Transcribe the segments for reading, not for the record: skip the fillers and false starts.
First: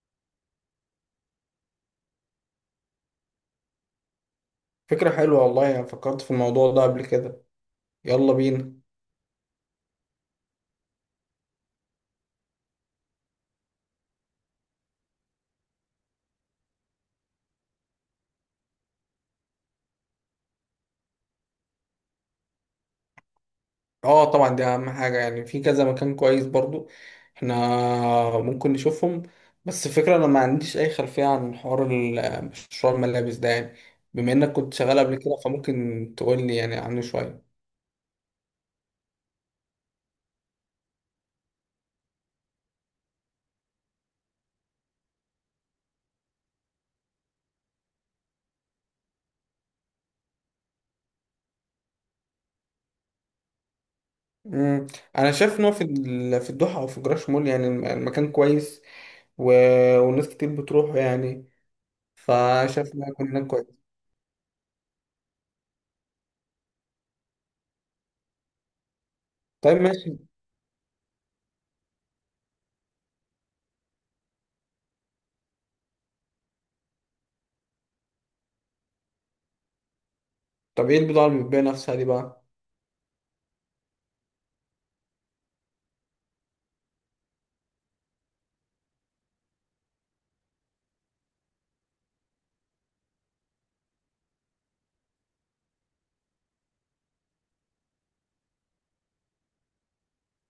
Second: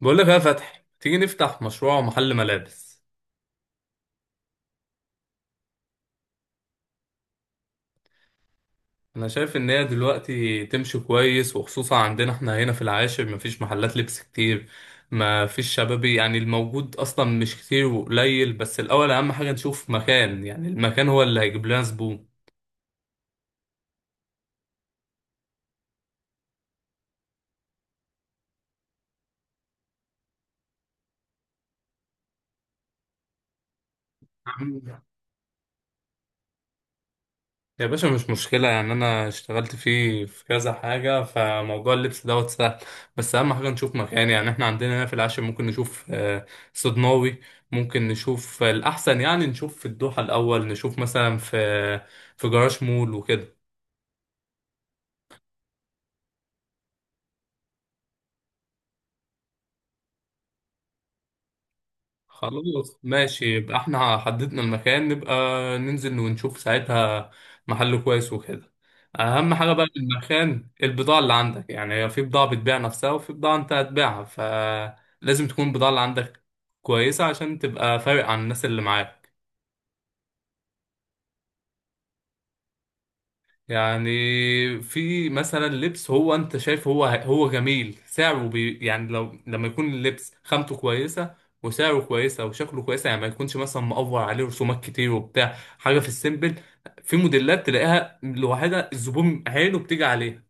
بقول لك يا فتحي، تيجي نفتح مشروع محل ملابس. فكرة حلوة والله. أنا فكرت في الموضوع ده قبل كده. يلا بينا. انا شايف ان هي دلوقتي تمشي كويس، وخصوصا عندنا احنا هنا في العاشر مفيش محلات لبس كتير. مفيش شبابي، يعني الموجود اصلا مش كتير وقليل. بس الاول اهم حاجة نشوف مكان، يعني المكان هو اللي هيجيب لنا زبون. اه، طبعا دي أهم حاجة. يعني في كذا مكان كويس برضو. احنا ممكن نشوفهم. بس الفكرة أنا ما عنديش أي خلفية عن حوار مشروع الملابس ده يعني. بما إنك كنت شغال قبل كده فممكن تقولي يعني عنه شوية. يا باشا مش مشكلة، يعني أنا اشتغلت فيه في كذا حاجة، فموضوع اللبس دوت سهل. بس أهم حاجة نشوف مكان، يعني إحنا عندنا هنا في العاشر ممكن نشوف صدناوي. ممكن نشوف الأحسن، يعني نشوف في الدوحة الأول، نشوف مثلا في في جراج مول وكده. مم. أنا شايف إن هو في في الدوحة أو في جراش مول. يعني المكان كويس و... والناس كتير بتروحه يعني، فشايف خلاص إن هو هناك ماشي، كويس. يبقى احنا حددنا المكان، نبقى ننزل ونشوف ساعتها محل كويس وكده. اهم حاجة طيب بقى في ماشي. المكان البضاعة اللي عندك، يعني في بضاعة بتبيع نفسها وفي بضاعة انت هتبيعها، فلازم تكون البضاعة اللي عندك كويسة عشان تبقى فارق عن الناس اللي معاك. طب إيه البضاعة اللي بتبيع نفسها دي بقى؟ يعني في مثلا لبس هو انت شايف هو جميل سعره بي، يعني لو لما يكون اللبس خامته كويسه وسعره كويسه وشكله كويسه، يعني ما يكونش مثلا مقفر عليه رسومات كتير وبتاع، حاجه في السيمبل. في موديلات تلاقيها لوحدها الزبون عينه بتيجي عليها،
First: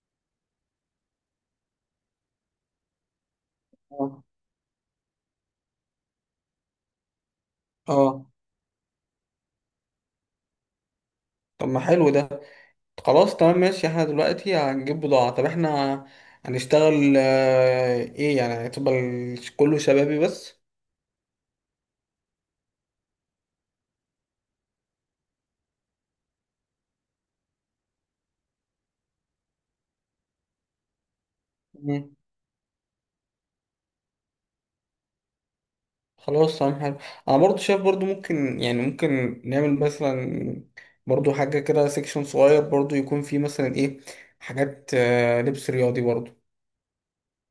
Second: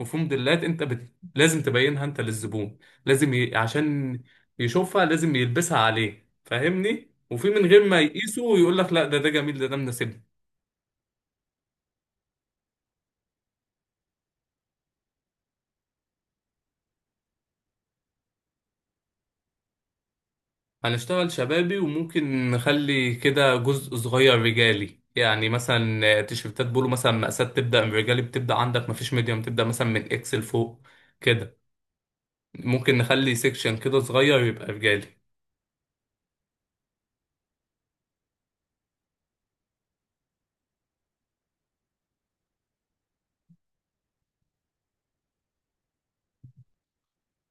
وفي موديلات انت لازم تبينها انت للزبون، لازم عشان اه، يشوفها، لازم يلبسها عليه فاهمني، وفي من غير ما اه. يقيسه ويقول لك لا، ده جميل، ده مناسبني. طب ما حلو ده. خلاص تمام ماشي. احنا دلوقتي هنجيب بضاعة. طب احنا هنشتغل، ايه يعني، هتبقى كله شبابي بس. هنشتغل شبابي، وممكن نخلي كده جزء صغير رجالي، يعني مثلا تيشيرتات بولو مثلا، مقاسات تبدأ من رجالي، بتبدأ عندك مفيش ميديوم، تبدأ مثلا من اكس لفوق كده. مم. ممكن نخلي سيكشن كده صغير يبقى رجالي. خلاص تمام حلو. انا برضو شايف برضو ممكن، يعني ممكن نعمل مثلا برضو حاجة كده، سيكشن صغير برضو يكون فيه مثلا ايه، حاجات لبس رياضي برضو.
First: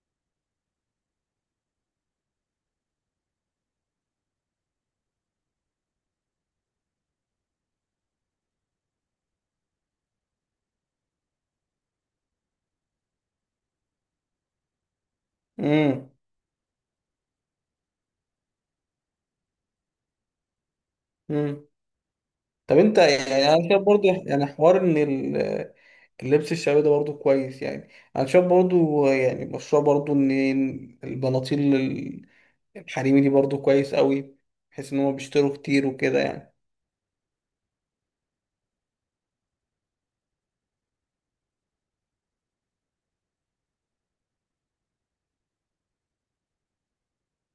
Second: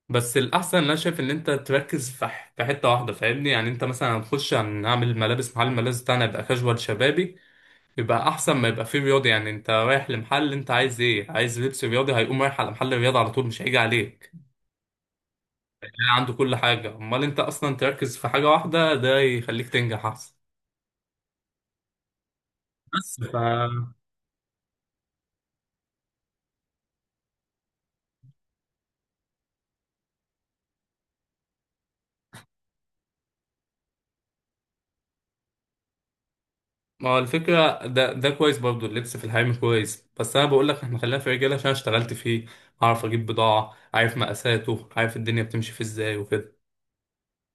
بس الأحسن أنا شايف إن أنت تركز في في حتة واحدة فاهمني، يعني أنت مثلا هنخش هنعمل ملابس، محل الملابس بتاعنا يبقى كاجوال شبابي يبقى أحسن، ما يبقى فيه رياضي. يعني أنت رايح لمحل، أنت عايز إيه؟ عايز لبس رياضي هيقوم رايح على محل الرياضة على طول، مش هيجي عليه مم. عنده كل حاجة. امال انت اصلا تركز في حاجة واحدة، ده يخليك تنجح احسن. مم. طب انت بس ف، يعني، انا شايف برضو يعني حوار ان اللبس الشعبي ده برضو كويس يعني. انا شايف برضو يعني مشروع برضو ان البناطيل الحريمي دي برضو كويس قوي، بحيث ان هم بيشتروا كتير وكده يعني. ما هو الفكرة ده كويس برضو، اللبس في الحريم كويس، بس انا بقول لك احنا خلينا في رجالة عشان اشتغلت فيه، اعرف اجيب بضاعة، عارف مقاساته، عارف الدنيا بتمشي في ازاي وكده.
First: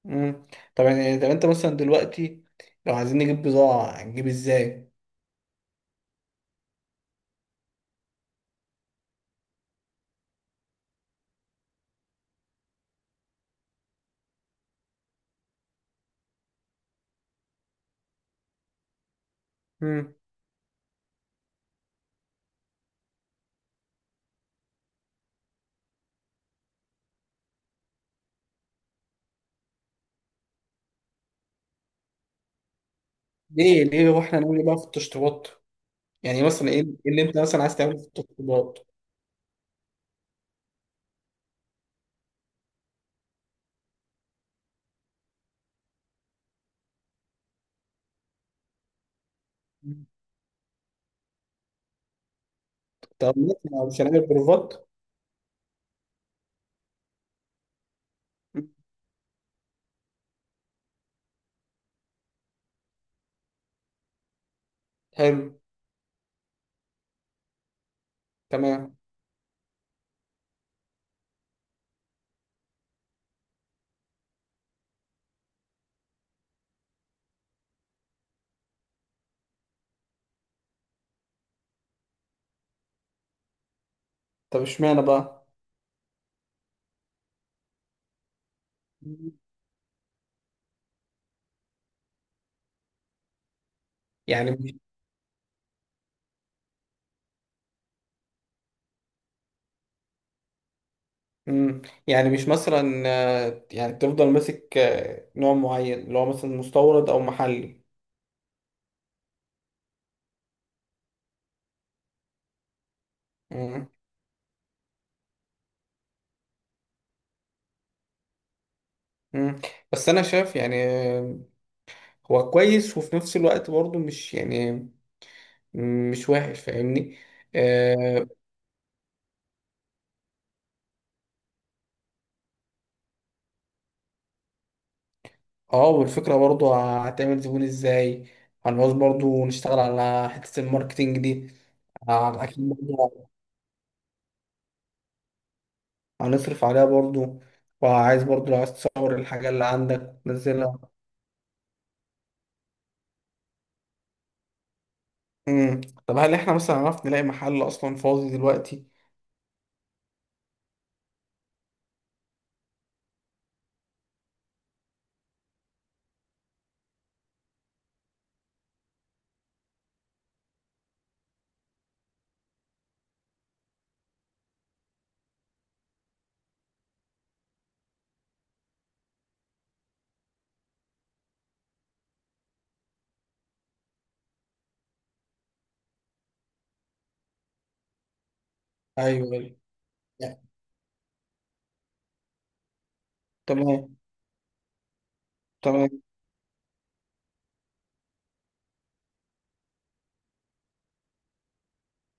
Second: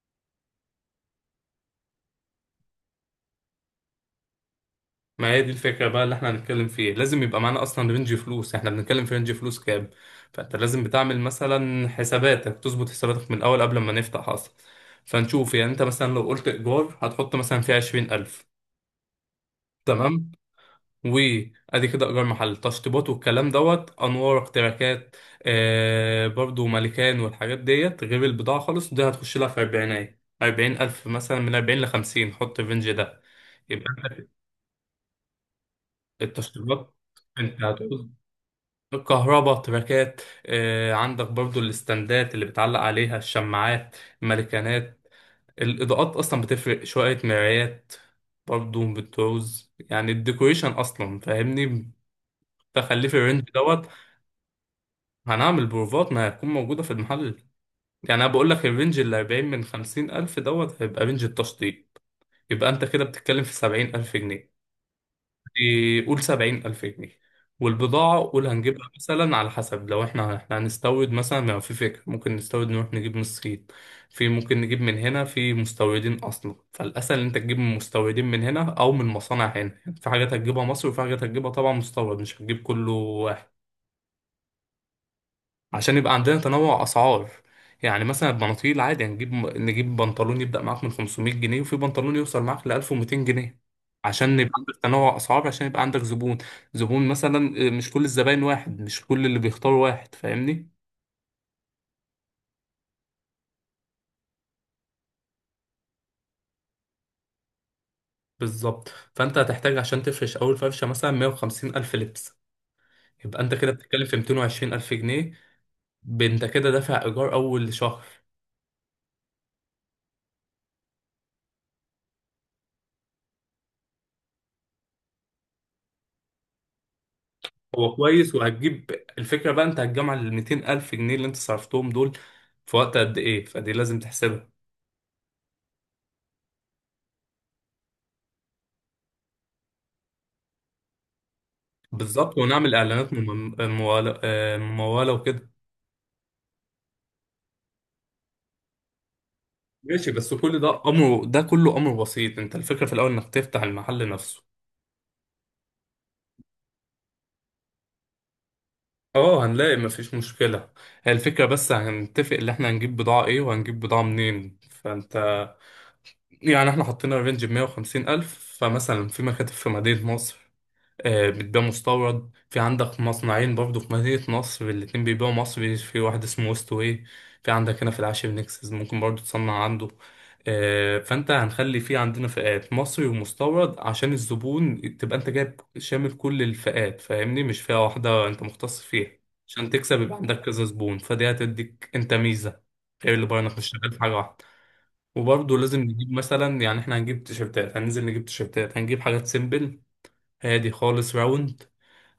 امم طب انت مثلا دلوقتي، لو عايزين نجيب بضاعة، هنجيب ازاي؟ ما هي دي الفكرة بقى اللي احنا هنتكلم فيه، لازم يبقى معانا اصلا رينج فلوس، احنا بنتكلم في رينج فلوس كام. فانت لازم بتعمل مثلا حساباتك، تظبط حساباتك من الاول قبل ما نفتح اصلا. فنشوف يعني انت مثلا لو قلت ايجار هتحط مثلا فيه عشرين الف. امم تمام. وادي كده ايجار محل، تشطيبات والكلام دوت، انوار، اختراكات، آه برضو مالكان، والحاجات ديت. غير البضاعه خالص، دي هتخش لها في اربعينات، اربعين الف مثلا، من اربعين لخمسين، حط الرينج ده. ليه، يبقى ليه انت، واحنا نعمل ايه بقى في التشطيبات؟ يعني مثلا ايه التشطيبات ايه اللي انت مثلا انت عايز تعمله في هتقول التشطيبات؟ الكهرباء، تراكات، آه عندك برضو الاستندات اللي بتعلق عليها الشماعات، المالكانات، الاضاءات اصلا بتفرق شويه، مرايات برضو بتعوز، مم. يعني الديكوريشن اصلا فاهمني، تخليه في طب الرينج دوت. مثلا مش هنعمل بروفات؟ هنعمل بروفات، ما هتكون موجودة في المحل. يعني أنا بقول مم. لك الرينج اللي 40 من 50 ألف دوت هيبقى رينج التشطيب. يبقى أنت كده بتتكلم في 70 ألف جنيه. حلو قول 70 ألف جنيه. والبضاعة قول هنجيبها تمام. مثلا على حسب، لو احنا هنستورد مثلا، ما في فكرة ممكن نستورد نروح نجيب من الصين، في ممكن نجيب من هنا في مستوردين أصلا، فالأسهل إن أنت تجيب من مستوردين من هنا أو من مصانع هنا. يعني في حاجات هتجيبها مصر وفي حاجات هتجيبها طبعا مستورد، مش هتجيب كله طب اشمعنى بقى؟ عشان يبقى عندنا تنوع اسعار. يعني مثلا البناطيل عادي، يعني نجيب بنطلون يبدأ معاك من 500 جنيه، وفي بنطلون يوصل معاك ل 1200 جنيه عشان يعني يبقى مش عندك تنوع اسعار، عشان يبقى عندك زبون، زبون مثلا مش كل الزباين واحد، مش كل اللي بيختاروا واحد فاهمني. مم. يعني مش مثلا، يعني تفضل ماسك نوع معين اللي هو مثلا مستورد او محلي. بالظبط. فانت هتحتاج عشان تفرش اول فرشه مثلا 150 الف لبس. يبقى انت كده مم. بتتكلم في 220 الف جنيه. انت كده دافع ايجار اول شهر. مم. بس انا شايف يعني، هو كويس وفي نفس الوقت برضو مش يعني، مش وحش، فاهمني؟ هو اه. كويس وهتجيب، الفكرة بقى انت هتجمع ال 200 ألف جنيه اللي انت صرفتهم دول في وقت قد ايه، فدي لازم تحسبها. والفكرة برضو هتعمل زبون ازاي؟ هنعوز برضو نشتغل على حتة الماركتينج دي. بالظبط، اكيد ونعمل اعلانات برضو. ممولة، ممولة وكده. هنصرف عليها برضو. وعايز برضو، لو عايز تصور الحاجة اللي ماشي، عندك بس كل ده تنزلها. امر، ده كله امر بسيط، انت الفكرة في الاول انك تفتح المحل نفسه. امم طب، هل احنا مثلا عرفنا نلاقي محل اصلا فاضي دلوقتي؟ اه هنلاقي، مفيش مشكلة. هي الفكرة بس هنتفق اللي احنا هنجيب بضاعة ايه وهنجيب بضاعة منين. فانت يعني احنا حطينا رينج 150 ألف، فمثلا في مكاتب في مدينة نصر بتبيع مستورد، في عندك مصنعين برضو في مدينة نصر الاتنين بيبيعوا مصري، في واحد اسمه ويست واي، في عندك هنا في العاشر نكسس ممكن برضو تصنع عنده. فانت هنخلي في عندنا فئات مصري ومستورد، عشان الزبون تبقى انت جايب شامل كل الفئات فاهمني، مش فئة واحدة انت مختص فيها، ايوه، ايوه عشان تكسب. يبقى عندك يعني. كذا زبون، فدي هتديك انت ميزة غير اللي بره، انك مش شغال تمام، في حاجة واحدة. وبرضه لازم تمام. نجيب مثلا، يعني احنا هنجيب تيشيرتات، هننزل نجيب تيشيرتات، هنجيب حاجات سيمبل هادي خالص راوند،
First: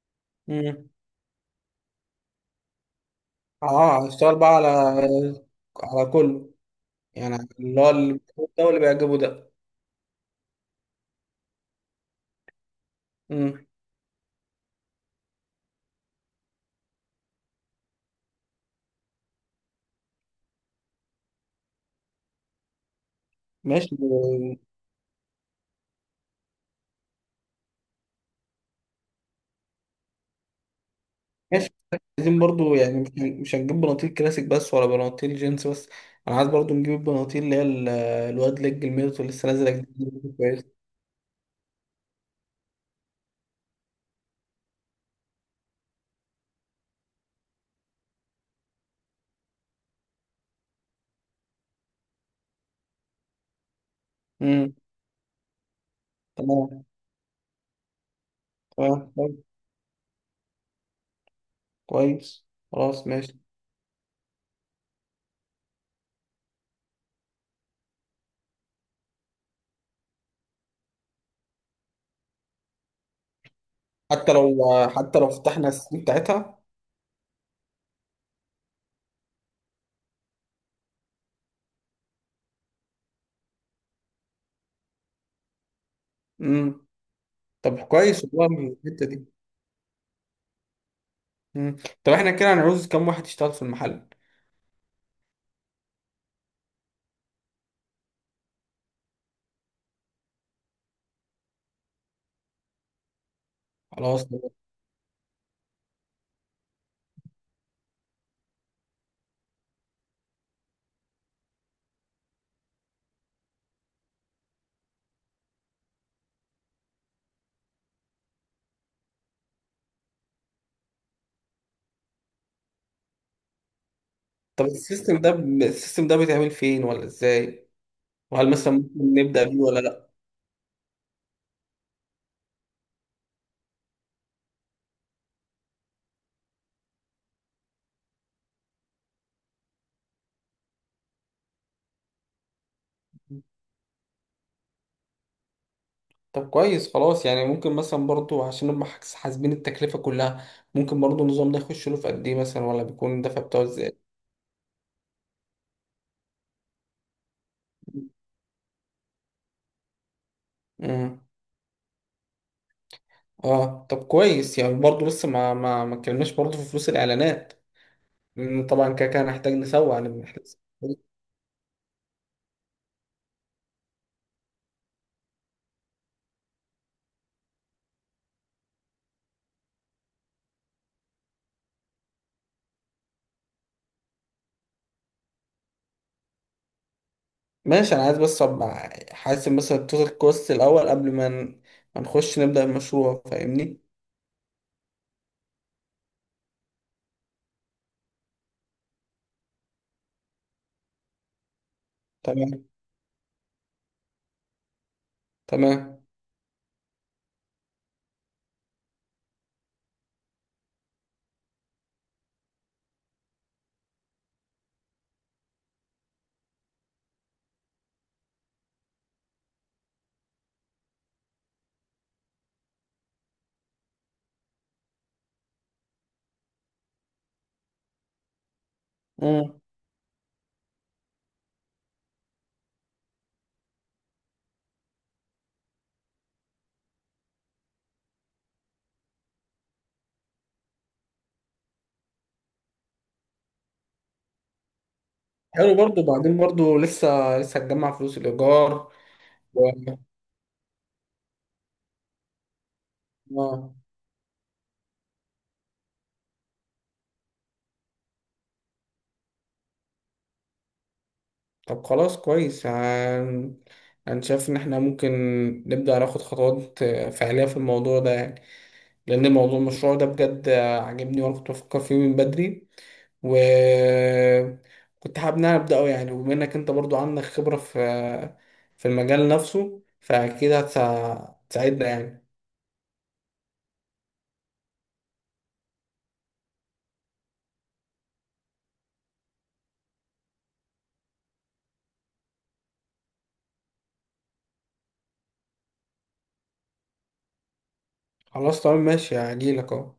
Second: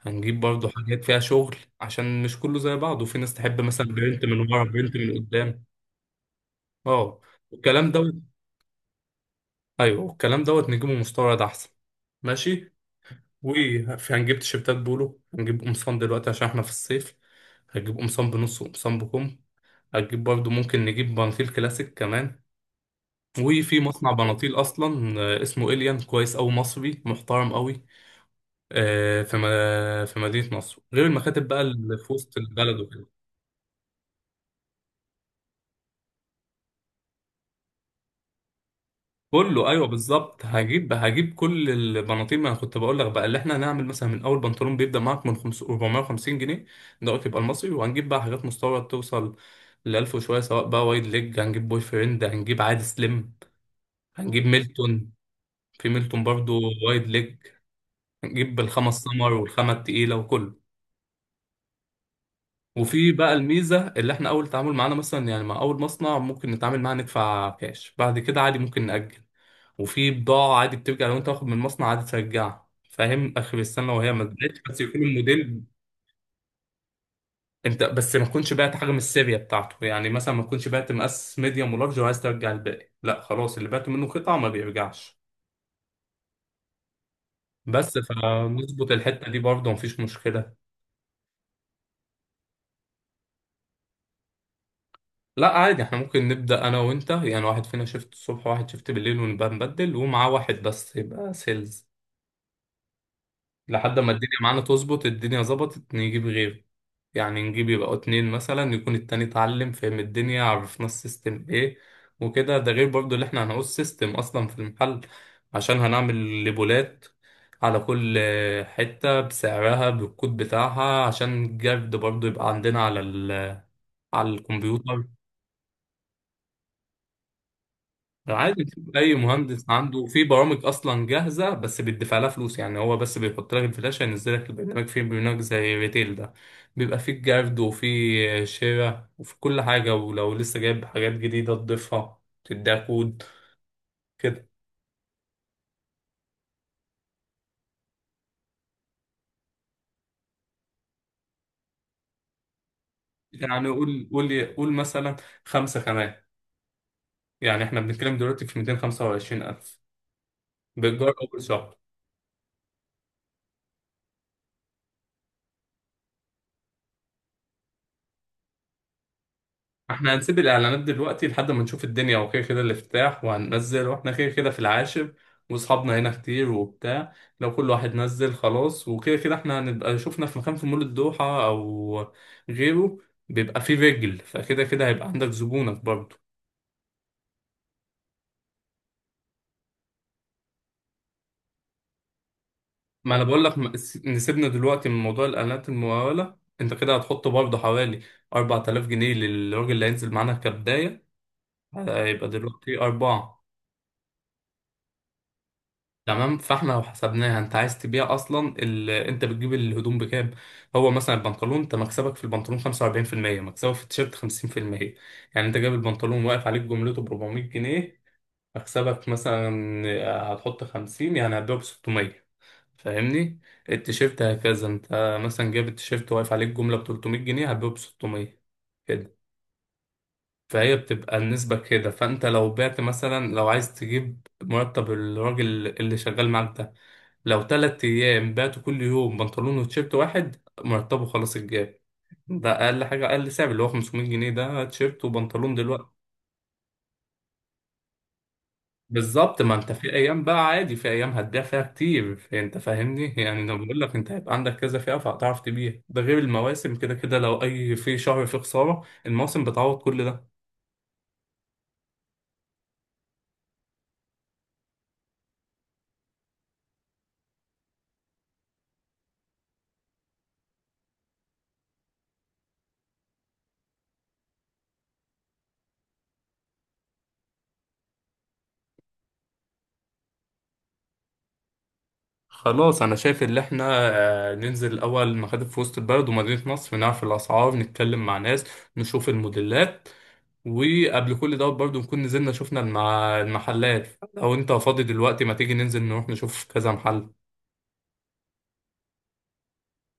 هنجيب برضو امم حاجات فيها شغل عشان مش كله زي بعضه، وفي ناس تحب مثلا اه، برنت هشتغل من بقى ورا، على برنت من قدام. كله. اه يعني على اللي هو والكلام اللي دوت. بيعجبه ده واللي بيعجبه ده. ايوه الكلام دوت نجيبه مستورد احسن. ماشي. امم وفي هنجيب تيشيرتات بولو، هنجيب قمصان دلوقتي عشان احنا في الصيف، هتجيب قمصان بنص وقمصان بكم، هتجيب برضو ممكن نجيب بناطيل كلاسيك كمان. وفي ماشي، مصنع بناطيل اصلا اسمه إليان، كويس أوي، مصري محترم أوي، في في مدينة نصر، غير المكاتب بقى ماشي. اللي في وسط عايزين برضو البلد يعني، وكده. مش هنجيب بناطيل كلاسيك بس ولا بناطيل جينز بس. انا عايز برضو نجيب البناطيل اللي هي الواد ليج الميرت اللي لسه كله نازله ايوه جديد بالظبط، كويس. هجيب، هجيب كل البناطيل. ما أنا كنت بقول لك بقى اللي احنا هنعمل مثلا، من اول بنطلون بيبدا معاك من 5 450 جنيه دوت، يبقى المصري، وهنجيب بقى حاجات مستورد توصل ل 1000 وشويه، سواء بقى وايد ليج، هنجيب بوي فريند، هنجيب عادي سليم، هنجيب امم ميلتون. في ميلتون برضو تمام، وايد ليج، هنجيب الخمس تمام، سمر طيب، والخامه التقيله وكله. كويس. خلاص وفي بقى ماشي. الميزه، اللي احنا اول تعامل معانا مثلا، يعني مع اول مصنع ممكن نتعامل معاه ندفع كاش، بعد كده عادي ممكن نأجل. وفي بضاعة عادي بترجع، لو انت واخد من المصنع عادي ترجعها، فاهم، اخر السنة وهي ما حتى اتباعتش، لو بس يكون حتى لو الموديل فتحنا السي بتاعتها. انت بس ما تكونش بعت حاجة من السيريا بتاعته، يعني مثلا ما تكونش بعت مقاس ميديوم ولارج وعايز ترجع الباقي، لا خلاص اللي بعته منه قطعة ما بيرجعش. امم طب بس كويس والله فنظبط الحته دي. الحتة دي برضه مفيش مشكلة. امم طب احنا كده هنعوز كام واحد يشتغل في المحل؟ لا عادي احنا ممكن نبدأ انا وانت، يعني واحد فينا شيفت الصبح وواحد شيفت بالليل ونبقى نبدل، ومعاه واحد بس يبقى سيلز، لحد على ما الدنيا وصل. معانا تظبط، الدنيا ظبطت نجيب غيره. يعني نجيب يبقوا اتنين مثلا، يكون التاني اتعلم، فهم الدنيا، عرفنا السيستم ايه وكده. ده غير برضو اللي احنا هنقول سيستم اصلا في المحل، عشان هنعمل ليبولات على كل حتة بسعرها بالكود بتاعها، عشان الجرد برضو يبقى عندنا على على طب الكمبيوتر. السيستم ده بيتعمل فين ولا ازاي؟ وهل عادي مثلا تشوف ممكن اي نبدأ بيه مهندس، ولا عنده لا؟ في برامج اصلا جاهزه بس بيدفع لها فلوس، يعني هو بس بيحط لك الفلاشه، ينزل لك البرنامج، في برنامج زي ريتيل ده، بيبقى فيه جرد وفيه شراء وفي كل حاجه، ولو لسه جايب حاجات جديده تضيفها، تديها كود كده. طب كويس خلاص. يعني ممكن مثلا برضو عشان نبقى حاسبين التكلفة كلها. ممكن برضو النظام ده يخش له في قد ايه مثلا، ولا بيكون الدفع بتاعه يعني ازاي؟ قول مثلا خمسه كمان، يعني احنا بنتكلم دلوقتي في 225,000 بإيجار امم أول شهر. اه، طب كويس. يعني برضو لسه ما اتكلمناش برضو في فلوس الاعلانات، لأن طبعا كده كده هنحتاج نسوق. يعني احنا هنسيب بنحتاج. الاعلانات دلوقتي لحد ما نشوف الدنيا، وكده كده الافتتاح وهننزل، واحنا كده كده في العاشر واصحابنا هنا كتير وبتاع، لو كل واحد نزل خلاص، وكده كده احنا هنبقى شفنا في مكان في مول الدوحة او غيره، بيبقى فيه رجل، فكده كده هيبقى عندك زبونك برضه. ماشي. انا عايز بس ابقى حاسب مثلا التوتال كوست الاول قبل ما نخش نبدا ما انا المشروع، بقول لك فاهمني. نسيبنا دلوقتي من موضوع الاعلانات الممولة، انت كده هتحط برضه حوالي 4,000 جنيه للراجل اللي هينزل معانا كبداية، هيبقى تمام، دلوقتي أربعة. تمام. تمام. فاحنا لو حسبناها، انت عايز تبيع اصلا ال... انت بتجيب الهدوم بكام؟ هو مثلا البنطلون، انت مكسبك في البنطلون 45%، مكسبك في التيشيرت 50%. يعني انت جايب البنطلون، واقف عليك جملته ب 400 جنيه، مكسبك مثلا هتحط 50، يعني هتبيعه ب 600 فاهمني. التيشيرت هكذا، انت مثلا جايب التيشيرت واقف عليك جملة ب 300 جنيه، هتبيعه ب 600. امم فهي بتبقى النسبة كده. فأنت لو بعت مثلا، لو عايز تجيب مرتب الراجل اللي شغال معاك ده، لو تلات أيام بعته كل يوم بنطلون وتيشيرت واحد، مرتبه خلاص اتجاب، ده أقل حاجة، أقل سعر اللي هو 500 جنيه ده تيشيرت وبنطلون حلو دلوقتي. برضو. بعدين برضو لسه لسه هتجمع فلوس الايجار. بالظبط، ما و... أنت في أيام بقى عادي، في أيام هتبيع فيها كتير أنت فاهمني، يعني أنا آه. بقول لك أنت هيبقى عندك كذا فئة، فهتعرف تبيع، ده غير المواسم كده كده، لو أي في شهر فيه خسارة، المواسم بتعوض كل ده. طب خلاص كويس. انا شايف ان احنا ممكن نبدا ناخد خطوات فعليه في الموضوع ده يعني. لأن موضوع المشروع ده بجد عاجبني، وأنا كنت بفكر فيه من بدري، وكنت حابب إن أنا أبدأه يعني. وبما إنك أنت برضو عندك خبرة في المجال نفسه، فأكيد هتساعدنا يعني. خلاص، انا شايف ان احنا ننزل الاول مخادم في وسط البلد ومدينة نصر، نعرف الاسعار، نتكلم مع ناس، نشوف الموديلات، وقبل كل دوت برضو نكون نزلنا شفنا المحلات. لو انت فاضي دلوقتي ما تيجي ننزل نروح نشوف كذا محل. خلاص تمام ماشي. هجيلك أهو.